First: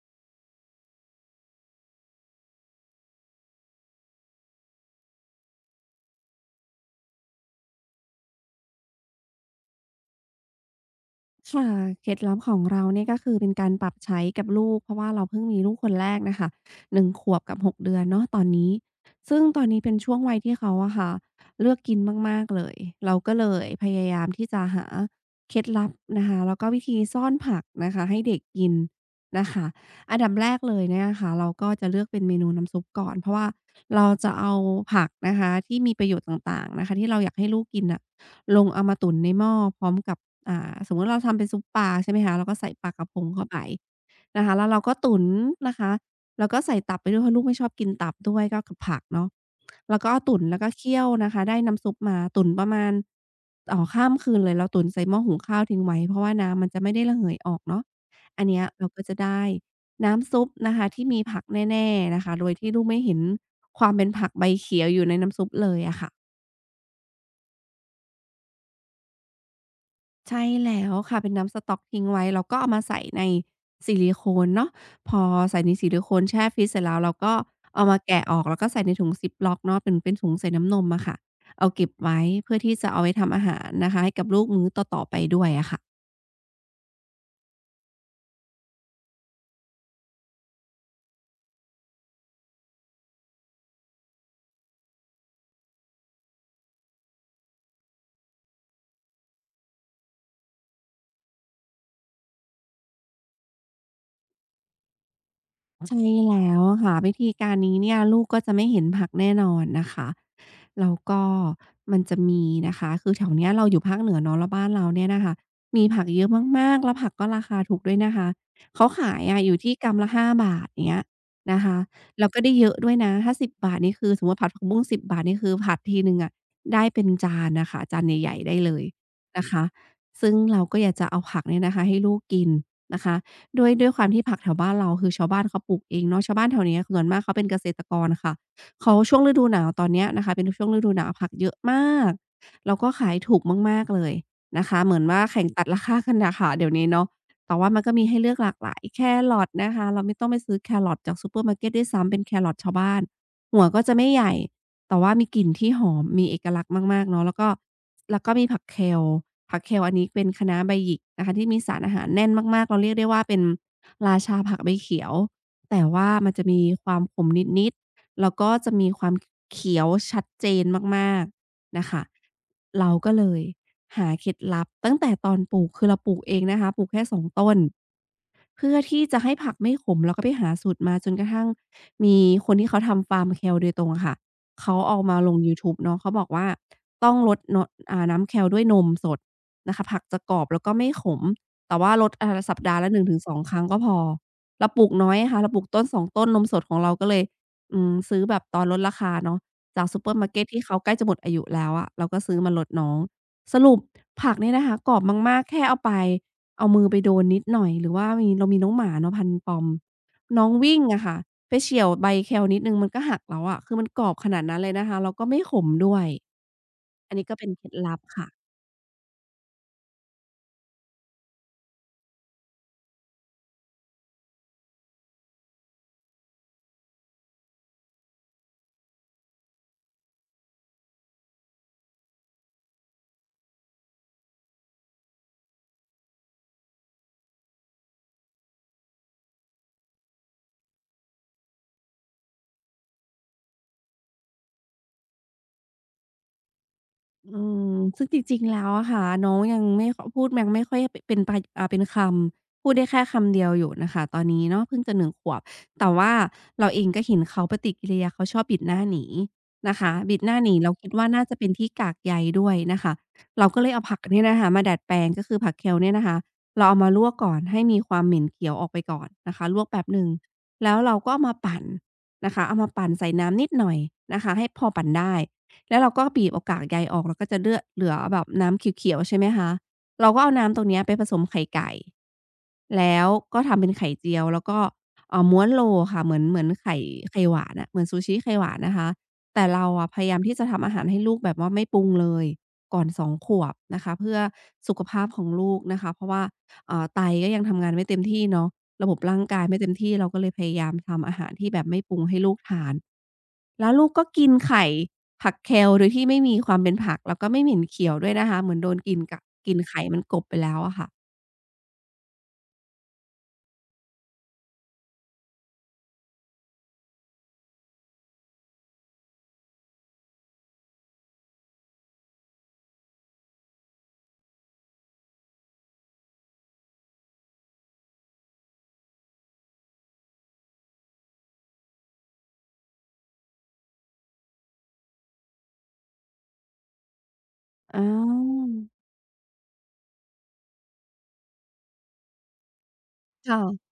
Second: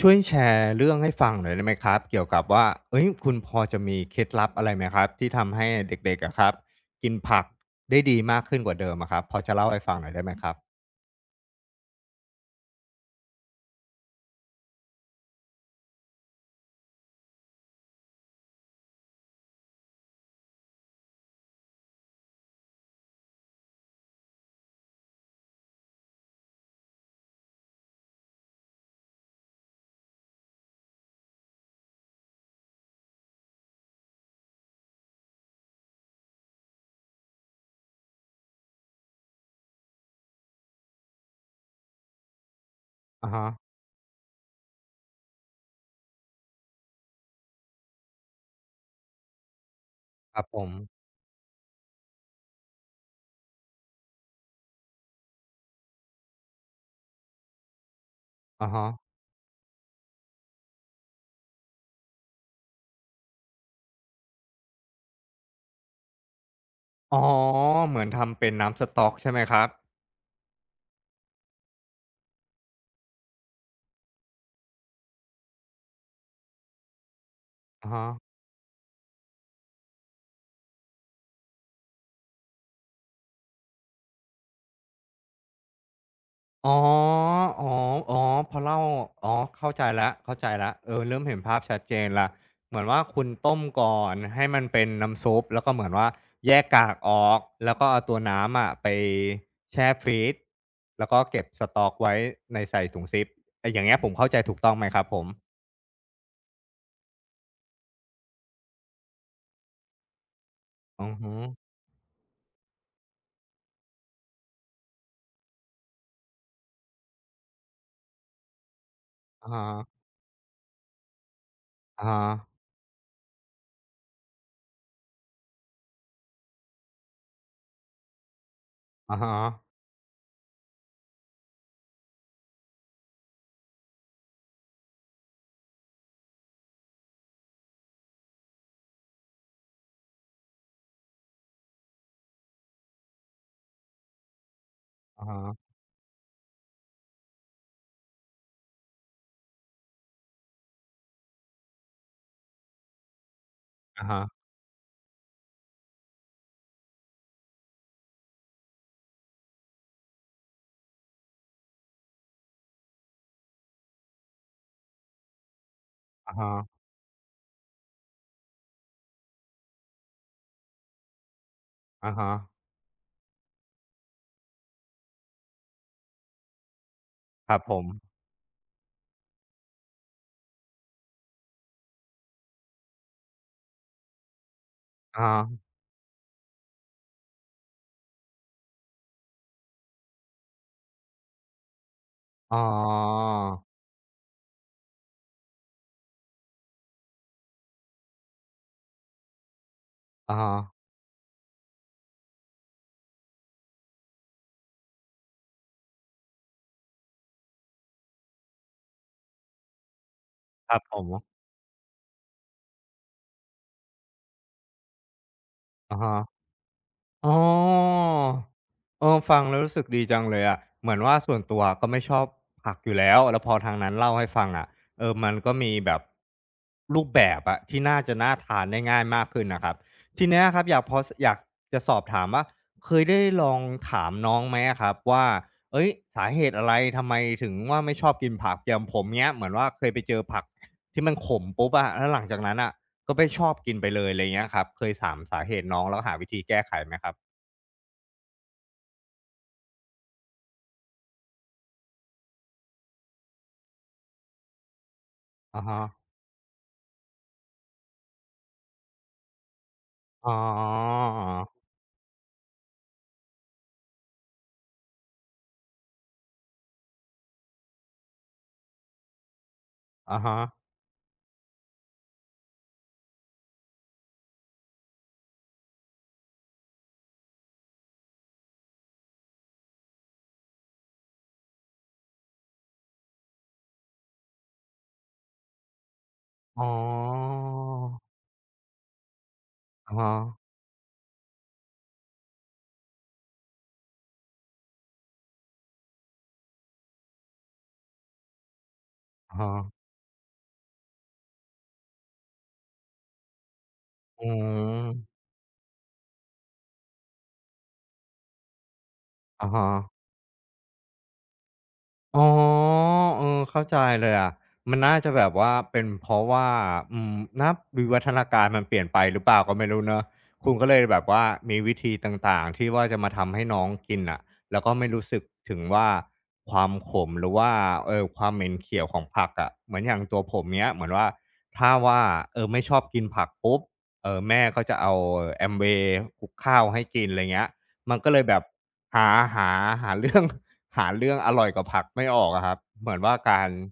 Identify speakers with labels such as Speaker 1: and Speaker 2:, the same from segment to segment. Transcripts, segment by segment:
Speaker 1: ช่วยแชร์เรื่องให้ฟังหน่อยได้ไหมครับ เกี่ยวกับว่าเฮ้ยคุณพอจะมีเคล็ดลับอะไรไหมครับที่ทำให้เด็กๆอะครับกินผักได้ดีมากขึ้นกว่าเดิมอะครับพอจะเล่าให้ฟังหน่อยได้ไหมครับ
Speaker 2: ค่ะเคล็ดลับของเราเนี่ยก็คือเป็นการปรับใช้กับลูกเพราะว่าเราเพิ่งมีลูกคนแรกน่ะค่ะ1ขวบกับ6เดือนเนาะตอนนี้ซึ่งตอนนี้เป็นช่วงวัยที่เขาอะค่ะเลือกกินมากๆเลยเราก็เลยพยายามที่จะหาเคล็ดลับนะคะแล้วก็วิธีซ่อนผักนะคะให้เด็กกินนะคะอันดับแรกเลยเนี่ยค่ะเราก็จะเลือกเป็นเมนูน้ำซุปก่อนเพราะว่าเราจะเอาผักนะคะที่มีประโยชน์ต่างๆนะคะที่เราอยากให้ลูกกินน่ะ ลงเอามาตุ๋นในหม้อพร้อมกับสมมุติเราทำเป็นซุปปลาใช่ไหมคะเราก็ใส่ปลากระพง
Speaker 1: อะ
Speaker 2: เข้า
Speaker 1: ฮะ
Speaker 2: ไปนะคะแล้วเราก็ตุ๋นนะคะแล้วก็ใส่ตับไปด้วยเพราะลูกไม่ชอบกินตับด้วยก็กับผักเนาะแล้วก็เอา
Speaker 1: ค
Speaker 2: ตุ๋
Speaker 1: รั
Speaker 2: น
Speaker 1: บผ
Speaker 2: แล้วก็
Speaker 1: ม
Speaker 2: เคี่ยวนะคะได้น้ำซุปมาตุ๋นประมาณอ๋อข้ามคืนเลยเราตุ๋นใส่หม้อหุงข้าวทิ้งไว้เพราะว่าน้ำมันจะไม่ได้ระเหยออกเนาะอันเนี้ย
Speaker 1: อะฮะ
Speaker 2: เราก็จะได้น้ำซุปนะคะที่มีผักแน่ๆนะคะโดยที่ลูกไม่เห็นความเป็นผักใบเขียวอยู่ในน้ำซุปเลยอะค่ะ
Speaker 1: อ๋อเหมือนทำเป็นน้ำสต๊อกใช่ไหมครับ
Speaker 2: ใช่แล้วค่ะเป็นน้ำสต๊อกทิ้งไว้เราก็เอามาใส่ในซิลิโคนเนาะพอใส่ในซิลิโคนแช่ฟรีซเสร็จแล้วเราก็เอา
Speaker 1: อะ
Speaker 2: มา
Speaker 1: ฮะ
Speaker 2: แกะออกแล้วก็ใส่ในถุงซิปล็อกเนาะเป็นถุงใส่น้ำนมอะค่ะเอาเก็บไว้เพื่อที่จะเอาไว้ทำอาหารนะคะให้กับลูกมื้อต่อๆไปด้วยอะค่ะ
Speaker 1: อ๋ออ๋ออ๋อพอเล่าอ๋อเข้าใจแล้วเข้าใจแล้ว เออ เริ่มเห็นภาพชัดเจนแล้วเหมือนว่าคุณต้มก่อน ให้มันเป็นน้ำซุปแล้วก็เหมือนว่าแยกกากออก แล้วก็เอาตัวน้ำอะไปแช่ฟรีซแล้วก็เก็บสต๊อกไว้ในใส่ถุงซิปไอ้อย่างเงี้ยผมเข้าใจถูกต้องไหมครับผม
Speaker 2: ใช่แล้วค่ะวิธีการนี้เนี่ยลูกก็จะไม่เห็นผักแน่นอนนะคะแล้ว
Speaker 1: อือ
Speaker 2: ก็
Speaker 1: ฮึ
Speaker 2: มันจะมีนะคะคือแถวเนี้ยเราอยู่ภาคเหนือเนาะแล้วบ้านเราเนี่ยนะคะมีผักเยอะมากๆแล้วผักก็ราคาถูกด้วยนะคะเขาขายอะ
Speaker 1: อะ
Speaker 2: อยู่
Speaker 1: ฮะ
Speaker 2: ที่กรัมละ5บาทอย่างเงี้ยนะคะ
Speaker 1: อะฮะ
Speaker 2: แล้วก็ได้เยอะด้วยนะถ้าสิบบาทนี่คือสมมุติผัดผักบุ้ง10บบาทนี่คือผัดทีหนึ่งอะได้เป็นจานน่ะค่ะจานใหญ่ๆได้เลย
Speaker 1: อะฮะ
Speaker 2: นะคะซึ่งเราก็อยากจะเอาผักเนี่ยนะคะให้ลูกกินนะคะ ด้วยความที่ผักแถวบ้านเราคือชาวบ้านเขาปลูกเองเนาะชาวบ้านแถวเนี้ยส่วนมากเขาเป็นเกษตรกรค่ะเขาช่วงฤดูหนาวตอนเนี้ยนะคะเป็นช่วงฤดูหนาวผักเยอะมากแล้วก็ขายถูกมากๆเลยนะคะเหมือนว่า
Speaker 1: อะฮะ
Speaker 2: แข่งตัดราคากันน่ะค่ะเดี๋ยวนี้เนาะแต่ว่ามันก็มีให้เลือกหลากหลายแครอทนะคะเราไม่ต้องไปซื้อแครอทจากซูเปอร์มาร์เกตด้วยซ้ำเป็นแครอทชาวบ้านหัวก็จะ
Speaker 1: อะ
Speaker 2: ไม่ใหญ่
Speaker 1: ฮะ
Speaker 2: แต่ว่ามีกลิ่นที่หอมมีเอกลักษณ์มากๆเนาะแล้วก็มีผัก Kale ผัก Kale อันนี้เป็นคะน้าใบหยิกนะคะที่มีสารอาหารแน่นมากๆเราเรียกได้ว่าเป็นราชาผักใบเขียวแต่ว่ามัน
Speaker 1: อะ
Speaker 2: จะ
Speaker 1: ฮะ
Speaker 2: มีความขมนิดๆแล้วก็จะมีความเขียวชัดเจนมากๆน่ะค่ะ
Speaker 1: อะฮะ
Speaker 2: เราก็เลยหาเคล็ดลับตั้งแต่ตอนปลูกคือเราปลูกเองนะคะปลูกแค่สอง
Speaker 1: ค
Speaker 2: ต้
Speaker 1: รั
Speaker 2: น
Speaker 1: บผม
Speaker 2: เพื่อที่จะให้ผักไม่ขมเราก็ไปหาสูตรมาจนกระทั่งมีคนที่เขาทำฟาร์มแคลโดยตรงอะค่ะเขาเอามา
Speaker 1: อะ
Speaker 2: ลงยู
Speaker 1: ฮะ
Speaker 2: ทูบเนาะเขาบอกว่าต้องลดเนาะน้ำแคลด้วยนมสดนะคะผักจะกรอบแล้วก็ไม่ขมแต่ว่าลด
Speaker 1: อ๋
Speaker 2: สั
Speaker 1: อ
Speaker 2: ปดาห์ละ1-2ครั้งก็พอเราปลูกน้อยอะค่ะเราปลูกต้นสอ2ต้นนมสดของเราก็เลยซื้อแบบตอนลดราคาเนาะจากซูเปอร์มาร์
Speaker 1: อะ
Speaker 2: เกต
Speaker 1: ฮะ
Speaker 2: ที่เขาใกล้จะหมดอายุแล้วอะเราก็ซื้อมาลดน้องสรุปผักเนี่ยนะคะกรอบมากๆแค่เอาไป เอามือไปโดนนิดหน่อยหรือว่ามีเรามีน้องหมาเนาะพันธุ์ปอมน้อง
Speaker 1: ครั
Speaker 2: วิ่ง
Speaker 1: บผ
Speaker 2: อะ
Speaker 1: ม
Speaker 2: ค่ะไปเฉี่ยวใบแคลนิดหนึ่งมันก็หักแล้วอะคือมันกรอบขนาดนั้นเลยนะคะแล้วก็ไม่ขมด้
Speaker 1: อะ
Speaker 2: วย
Speaker 1: ฮะ
Speaker 2: อันนี้
Speaker 1: อ๋อ
Speaker 2: ก็เป็นเคล็ดลับค่ะ
Speaker 1: เออฟังแล้วรู้สึกดีจังเลยอะเหมือนว่าส่วนตัวก็ไม่ชอบผักอยู่แล้วแล้วพอทางนั้นเล่าให้ฟังอะเออมันก็มีแบบรูปแบบอะที่น่าจะน่าทานได้ง่ายมากขึ้นน่ะครับทีเนี้ยครับอยากพอสอยากจะสอบถามว่าเคยได้ลองถามน้องไหมอะครับว่าเฮ้ยสาเหตุอะไรทำไมถึงว่าไม่ชอบกินผักอย่างผมเงี้ยเหมือนว่าเคยไปเจอผักที่มันขมปุ๊บอะแล้วหลังจากนั้นน่ะ ก็ไม่ชอบกินไปเลยอะไรเงี้ยครับ เคยถามสาเหตุน้องแล้วหาวิธีแก้ไขไหมครับ
Speaker 2: อืมซึ่งจริงๆ แล้วอะค่ะน้องยังไม่ค่อยเป็นเป็นคำพูดได้แค่คำเดียวอยู่น่ะค่ะตอนนี้เนาะเพิ่งจะหนึ่งขวบ
Speaker 1: อะฮะ
Speaker 2: แต่ว่าเราเองก็เห็นเขาปฏิกิริยาเขาชอบบิดหน้าหนีนะคะบิด
Speaker 1: อ๋
Speaker 2: ห
Speaker 1: อ
Speaker 2: น้าหนีเราคิดว่าน่าจะเป็นที่กากใยด้วยนะคะเราก็เลยเอาผักเนี่ยนะคะมาดัดแปลงก็คือผัก kale เนี่ยนะคะเราเอามาลวกก่อนให้มีความเหม็นเขียวออกไปก่อนนะคะลวกแป๊บหนึ่ง
Speaker 1: อะฮะ
Speaker 2: แล้วเราก็เอามาปั่นนะคะเอามาปั่นใส่น้ำนิดหน่อยนะคะให้พอปั่นได้ แล้วเราก็บีบเอากากใยออกแล้วก็จะเลือเหลือแบบน้ำเขียวๆใช่ไหมคะ เราก็เอาน้ำตรงเนี้ยไปผสมไข่ไก่แล้วก็ทำเป็นไข่เจียวแล้วก็ม้วนโรลค่ะเหมือน
Speaker 1: อ๋อ
Speaker 2: ไข่ไข่หวานอะเหมือนซูชิไข่หวานนะคะแต่เราอะ
Speaker 1: อะ
Speaker 2: พยา
Speaker 1: ฮะ
Speaker 2: ยามที่จะทำอาหารให้ลูกแบบว่าไม่ปรุงเลยก่อน2ขวบนะคะเพื่อสุขภาพของลูกนะคะเพราะว่าไตก็ยังทำงานไม่เต็มที่เนาะระบบร่าง
Speaker 1: อะ
Speaker 2: กายไม่เต็ม
Speaker 1: ฮะ
Speaker 2: ที่เราก็เลยพยายามทำอาหารที่แบบไม่ปรุงให้ลูกทานแล้วลูกก็
Speaker 1: อื
Speaker 2: กินไข่
Speaker 1: ม
Speaker 2: ผักแคล e โดยที่ไม่มีความเป็นผักแล้วก็ไม่เหม็นเขียวด้วยนะคะเหมือนโดนกลิ่นกะ
Speaker 1: อะ
Speaker 2: กลิ่น
Speaker 1: ฮะ
Speaker 2: ไข่มันกลบไปแล้วอะค่ะ
Speaker 1: อ๋อเออเข้าใจเลยอะมันน่าจะแบบว่าเป็นเพราะว่าอืมนับวิวัฒนาการมันเปลี่ยนไปหรือเปล่าก็ไม่รู้เนาะคุณก็เลยแบบว่ามีวิธีต่างๆที่ว่าจะมาทำให้น้องกินน่ะแล้วก็ไม่รู้สึกถึงว่าความขมหรือว่าความเหม็นเขียวของผักอะเหมือนอย่างตัวผมเงี้ยเหมือนว่าถ้าว่าไม่ชอบกินผักปุ๊บแม่ก็จะเอาAmway คลุกข้าวให้กินไรเงี้ย
Speaker 2: อ
Speaker 1: มันก็เลยแบบ
Speaker 2: า
Speaker 1: หาหาหาเรื่อง หาเรื่องอร่อยกับผักไม่ออกอะครับเหมือนว่าการ
Speaker 2: ค่ะ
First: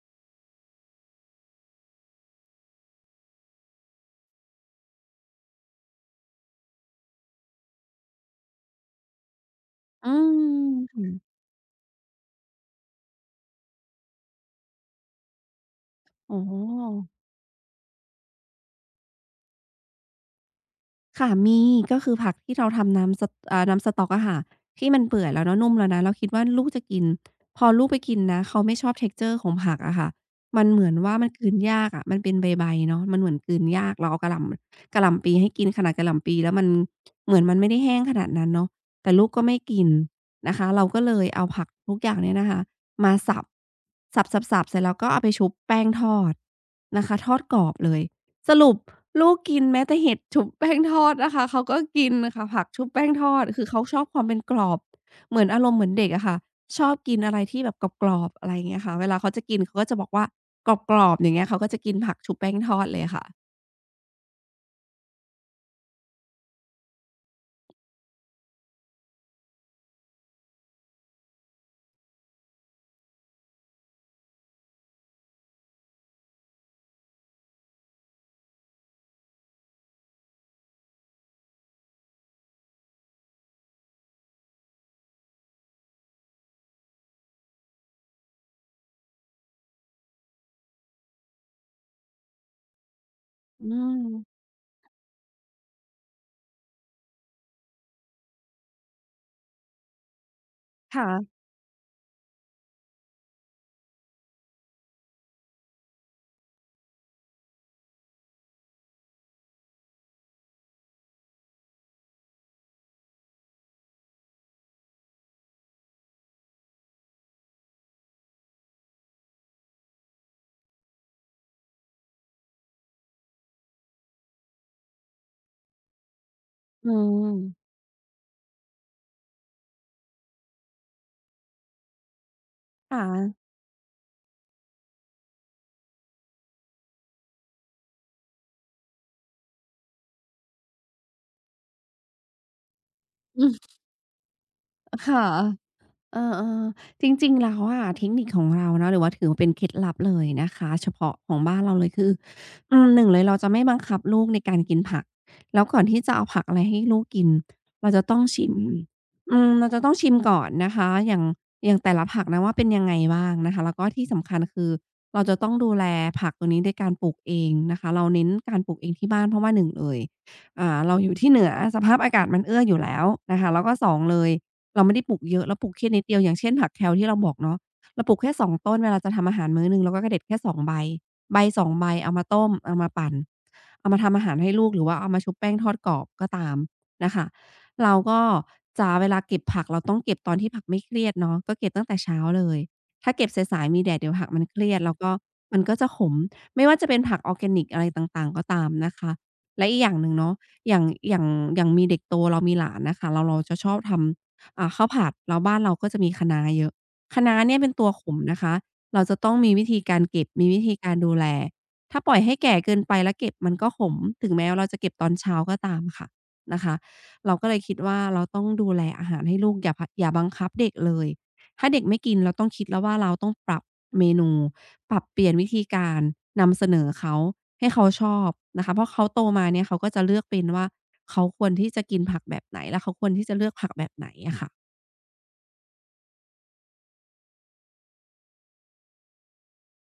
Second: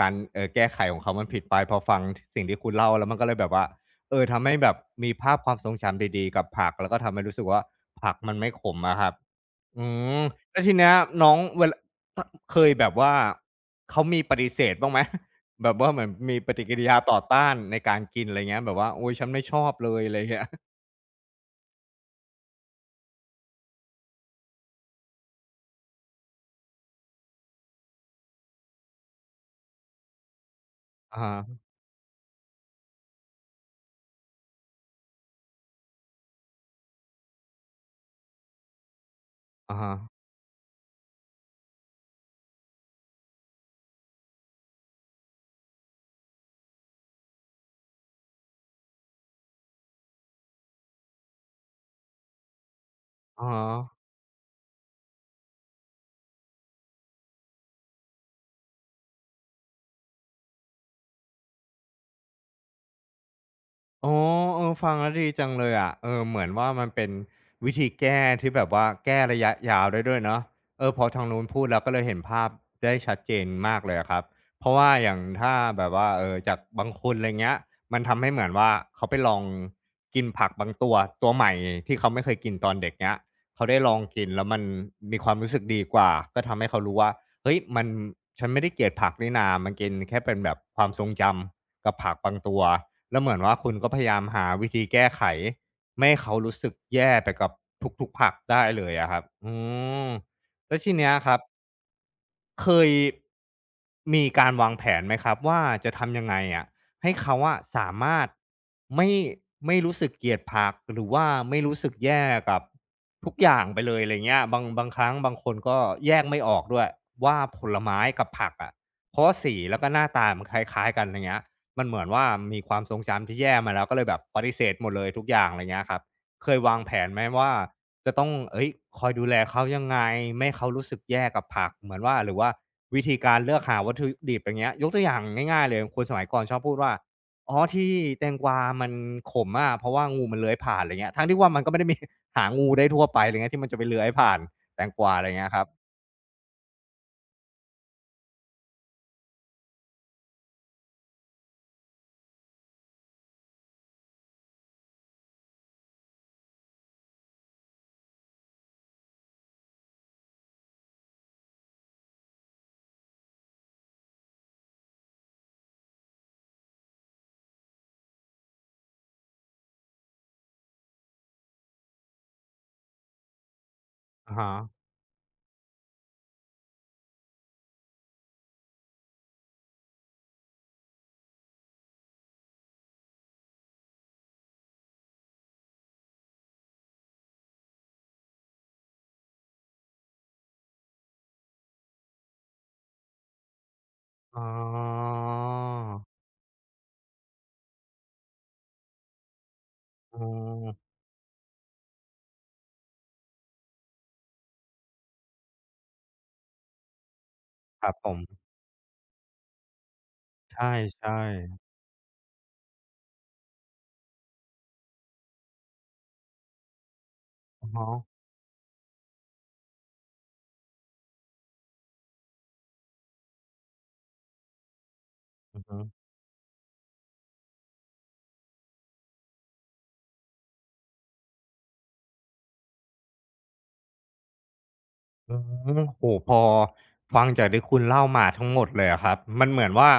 Speaker 1: การเออแก้ไขของเขามันผิดไปพอฟังสิ่งที่คุณเล่าแล้วมันก็เลยแบบว่าเออทำให้แบบมีภาพความทรงจำดีๆกับผักแล้วก็ทำให้รู้สึกว่าผักมันไม่ขมอะครับอื
Speaker 2: อื
Speaker 1: ม
Speaker 2: ม
Speaker 1: แล้วทีเนี้ยน้อ
Speaker 2: ค่ะ
Speaker 1: งเวลาเคยแบบว่าเขามีปฏิเสธบ้างไหม แบบว่าเหมือน
Speaker 2: อ๋
Speaker 1: มี
Speaker 2: อ
Speaker 1: ปฏิกิริยาต่อต้านในการกินอะไรเงี้ยแบบว่าโอ้ยฉันไม่ชอบเลยอะไรเงี้ย
Speaker 2: ค่ะมีก็คือผักที่เราทำน้ำสะอ่าน้ำสต๊อกอะค่ะที่มันเปื่อยแล้วเนาะนุ่มแล้วนะเราคิดว่าลูกจะกินพอลูกไปกินนะเขาไม่ชอบ texture ของผักอะค่ะมันเหมือน ว่า
Speaker 1: อ่า
Speaker 2: มันกลืนยากอะมันเป็นใบๆเนาะมันเหมือนกลืนยากเราเอากะหล่ำกะหล่ำปีให้กินขนาดกะหล่ำปีแล้วมันเหมือนมันไม่ได้แห้งขนาดนั้นเนาะแต่ลูกก็ไม่
Speaker 1: อ่า
Speaker 2: กินนะคะเราก็เลยเอาผักทุกอย่างเนี่ยนะคะมาสับสับๆๆเสร็จแล้วก็เอาไปชุบแป้งทอดนะคะทอดกรอบเลย สรุปลูกกินแม้แต่เห็ดชุบแป้งทอดนะคะเขาก็กินค่ะผักชุบแป้งทอ
Speaker 1: อะ
Speaker 2: ดคือเขาชอ
Speaker 1: ฮ
Speaker 2: บความเป็นกรอบเหมือนอารมณ์เหมือนเด็กอะค่ะชอบกินอะไรที่แบบกรอบๆอะไรอย่างเงี้ยค่ะเวลาเขาจะกินเขาก็จะบอกว่ากรอบๆอย่างเงี้ยเขาก็จะกินผักชุบแป้งทอดเลยค่ะ
Speaker 1: อ๋อเออฟังแล้วดีจังเลยอะเออเหมือนว่ามันเป็นวิธีแก้ที่แบบว่าแก้ระยะยาวได้ด้วยเนาะเออพอทางนู้นพูดแล้วก็เลยเห็นภาพได้ชัดเจนมากเลยอะครับเพราะว่าอย่างถ้าแบบว่าเออจากบางคนอะไรเงี้ยมันทำให้เหมือนว่าเขาไปลองกินผักบางตัวตัวใหม่ที่เขาไม่เคยกินตอนเด็กเงี้ยเขาได้ลองกินแล้วมันมีความรู้สึกดีกว่าก็ทำให้เขารู้ว่าเฮ้ยมันฉันไม่ได้เกลียดผักนี่นามันกินแค่เป็นแบบความทรงจำกับผักบางตัว แล้วเหมือนว่า
Speaker 2: อื
Speaker 1: คุณก็พยายามหา
Speaker 2: ม
Speaker 1: วิธีแก้ไขไม่ให้เขารู้สึกแย่ไปกับทุกๆผักได้เลยอะครับอืมแล้วทีเนี้ยค
Speaker 2: ค่ะ
Speaker 1: รับ เคยมีการวางแผนไหมครับว่าจะทำยังไงอะให้เขาอะสามารถไม่ไม่รู้สึกเกลียดผักหรือว่าไม่รู้สึกแย่กับทุกอย่างไปเลยอะไรเงี้ยบางครั้งบางคนก็แยกไม่ออกด้วยว่าผลไม้กับผักอะเพราะสีแล้วก็หน้าตามันคล้ายๆกันอะไรเงี้ยมันเหมือนว่ามีความทรงจำที่แย่มาแล้วก็เลยแบบปฏิเสธหมดเลยทุกอย่างอะไรเงี้ยครับเคยวาง
Speaker 2: อื
Speaker 1: แผนไหม
Speaker 2: ม
Speaker 1: ว่า จะต้องเฮ้ยคอยดูแลเขายังไง ไม่ให้เขารู้สึกแย่กับผัก เหมือนว่า หรือว่าวิ
Speaker 2: ค่ะ
Speaker 1: ธีการเลือกหาวัตถุดิบอย่างเงี้ยยกตัวอย่างง่ายๆเลยคนสมัยก่อนชอบพูดว่าอ๋อที่แตงกวามันขมอะเพราะว่างูมันเลื้อยผ่านอะไรเงี้ยทั้งที่ว่ามันก็ไม่ได้มีหางูได้ทั่วไปอะไรเงี้
Speaker 2: อื
Speaker 1: ยที่
Speaker 2: ม
Speaker 1: มันจะไปเลื้อยผ่านแตงกวาอะไร
Speaker 2: ค่ะ
Speaker 1: เงี้ยครับ
Speaker 2: เออๆจริงๆแล้วอะเทคนิคของเราเนาะหรือว่าถือว่าเป็นเคล็ดลับเลยนะคะเฉพาะของบ้านเราเลยคืออืมหนึ่งเลยเราจะไม่บังคับลูกในการกินผักแล้วก่อนที่จะเอาผักอะไรให้ลูกกินเราจะต้องชิมอืมเราจะต้องชิมก่อนนะคะอย่างแต่ละผักนะว่าเป็นยังไงบ้างนะคะแล้วก็ที่สำคัญคือเราจะต้องดูแลผักตัวนี้ด้วยการปลูกเองนะคะเราเน้นการปลูกเองที่บ้านเพราะว่าหนึ่งเลยอ่าเราอยู่ที่เหนือสภาพอากาศมันเอื้ออยู่แล้วนะคะแล้วก็สองเลย
Speaker 1: อะฮะ
Speaker 2: เราไม่ได้ปลูกเยอะเราปลูกแค่นิดเดียวอย่างเช่นผักแ a l ที่เราบอกเนาะเราปลูกแค่สองต้นเวลาจะทำอาหารมื้อหนึ่งเราก็กะเด็ดแค่สองใบใบสองใบเอามาต้มเอามาปั่นเอามาทำอาหารให้ลูกหรือว่าเอามาชุบแป้งทอดกรอบก็ตามนะคะเราก็จะเวลาเก็บผักเราต้องเก็บตอนที่ผักไม่เครียดเนาะก็เก็บตั้งแต่เช้าเลยถ้าเก็บสายๆมีแดดเดี๋ยวผัก
Speaker 1: อ๋
Speaker 2: มันเครียดแล้วก็
Speaker 1: อ
Speaker 2: มันก็จะขมไม่ว่าจะเป็นผักออร์แกนิกอะไรต่างๆก็ตามนะคะและอีกอย่างหนึ่ง
Speaker 1: อ๋อ
Speaker 2: เนาะอย่างอย่างอย่างมีเด็กโตเรามีหลานน่ะค่ะเราจะชอบทำ อ่าข้าวผัดแล้วบ้านเราก็จะมีคะน้าเยอะคะน้าเนี่ยเป็น
Speaker 1: ค
Speaker 2: ตัว
Speaker 1: รับ
Speaker 2: ข
Speaker 1: ผ
Speaker 2: ม
Speaker 1: ม
Speaker 2: นะคะเราจะต้องมีวิธีการเก็บมี
Speaker 1: ใ
Speaker 2: วิธีการดู
Speaker 1: ช่
Speaker 2: แล
Speaker 1: ๆ
Speaker 2: ถ้าปล่อยให้แก่เกินไปแล้วเก็บมันก็ขมถึงแม้ว่าเราจะเก็บตอนเช้าก็ตามค่ะนะคะเราก็เลย
Speaker 1: อะ
Speaker 2: คิด
Speaker 1: ฮะ
Speaker 2: ว่าเราต้องดูแลอาหารให้ลูกอย่าพอย่าบังคับเด็กเลยถ้าเด็กไม่กินเราต้องคิดแล้วว่าเราต้องปรับเมนู ปรับเปลี่ยนวิ
Speaker 1: อื
Speaker 2: ธี
Speaker 1: อฮึ
Speaker 2: การนำเสนอเขาให้เขาชอบนะคะเพราะเขาโตมาเนี่ยเขาก็จะเลือกเป็นว่าเขาควรที่จะกินผักแบบไหนแล้วเขาควรที่จะเลือกผักแบบไหนอะค่ะ
Speaker 1: อืมโอ้โฮพอฟังจากที่คุณเล่ามาทั้งหมดเลยอะครับมันเหมือนว่า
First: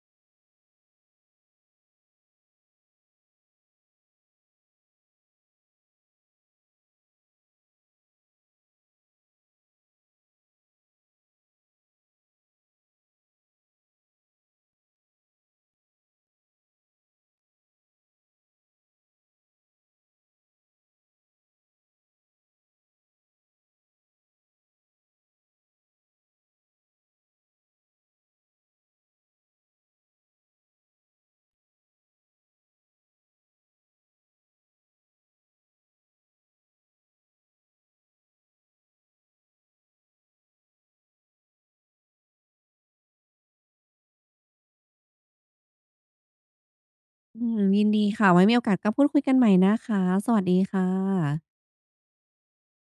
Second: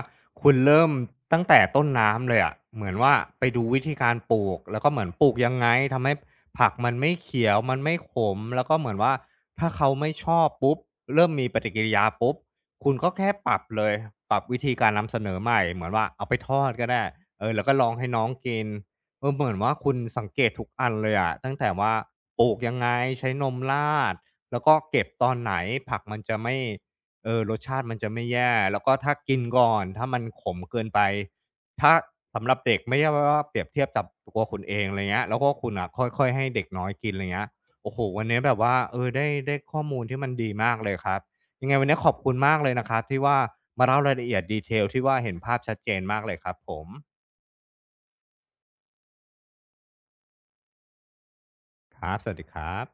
Speaker 1: คุณเริ่มตั้งแต่ต้นน้ำเลยอะเหมือนว่าไปดูวิธีการปลูกแล้วก็เหมือนปลูกยังไงทำให้ผักมันไม่เขียวมันไม่ขมแล้วก็เหมือนว่าถ้าเขาไม่ชอบปุ๊บเริ่มมีปฏิกิริยาปุ๊บคุณก็แค่ปรับเลยปรับวิธีการนำเสนอใหม่เหมือนว่าเอาไปทอดก็ได้เออแล้วก็ลองให้น้องกินเออเหมือนว่าคุณสังเกตทุกอันเลยอะตั้งแต่ว่าปลูกยังไงใช้นมราด แล้วก็เก็บตอนไหนผักมันจะไม่เออรสชาติมันจะไม่แย่แล้วก็ถ้ากินก่อนถ้ามันขมเกินไปถ้าสำหรับเด็กไม่ใช่ว่าเปรียบเทียบกับตัวคุณเองอะไรเงี้ยแล้วก็คุณน่ะค่อยๆให้เด็กน้อยกินอะไรเงี้ยโอ้โฮวันนี้แบบว่าเออได้ข้อมูลที่มันดีมากเลยครับยังไงวันนี้ขอบคุณมากเลยนะครับที่ว่ามาเล่ารายละเอียดด e t ทลที่ว่าเห็นภาพชัดเจนมากเลยครับผม
Speaker 2: อืมยินดีค่ะไว้มีโอกาสก็พูดคุยกันใหม่นะคะสวัสดีค่ะ
Speaker 1: ครับสวัสดีครับ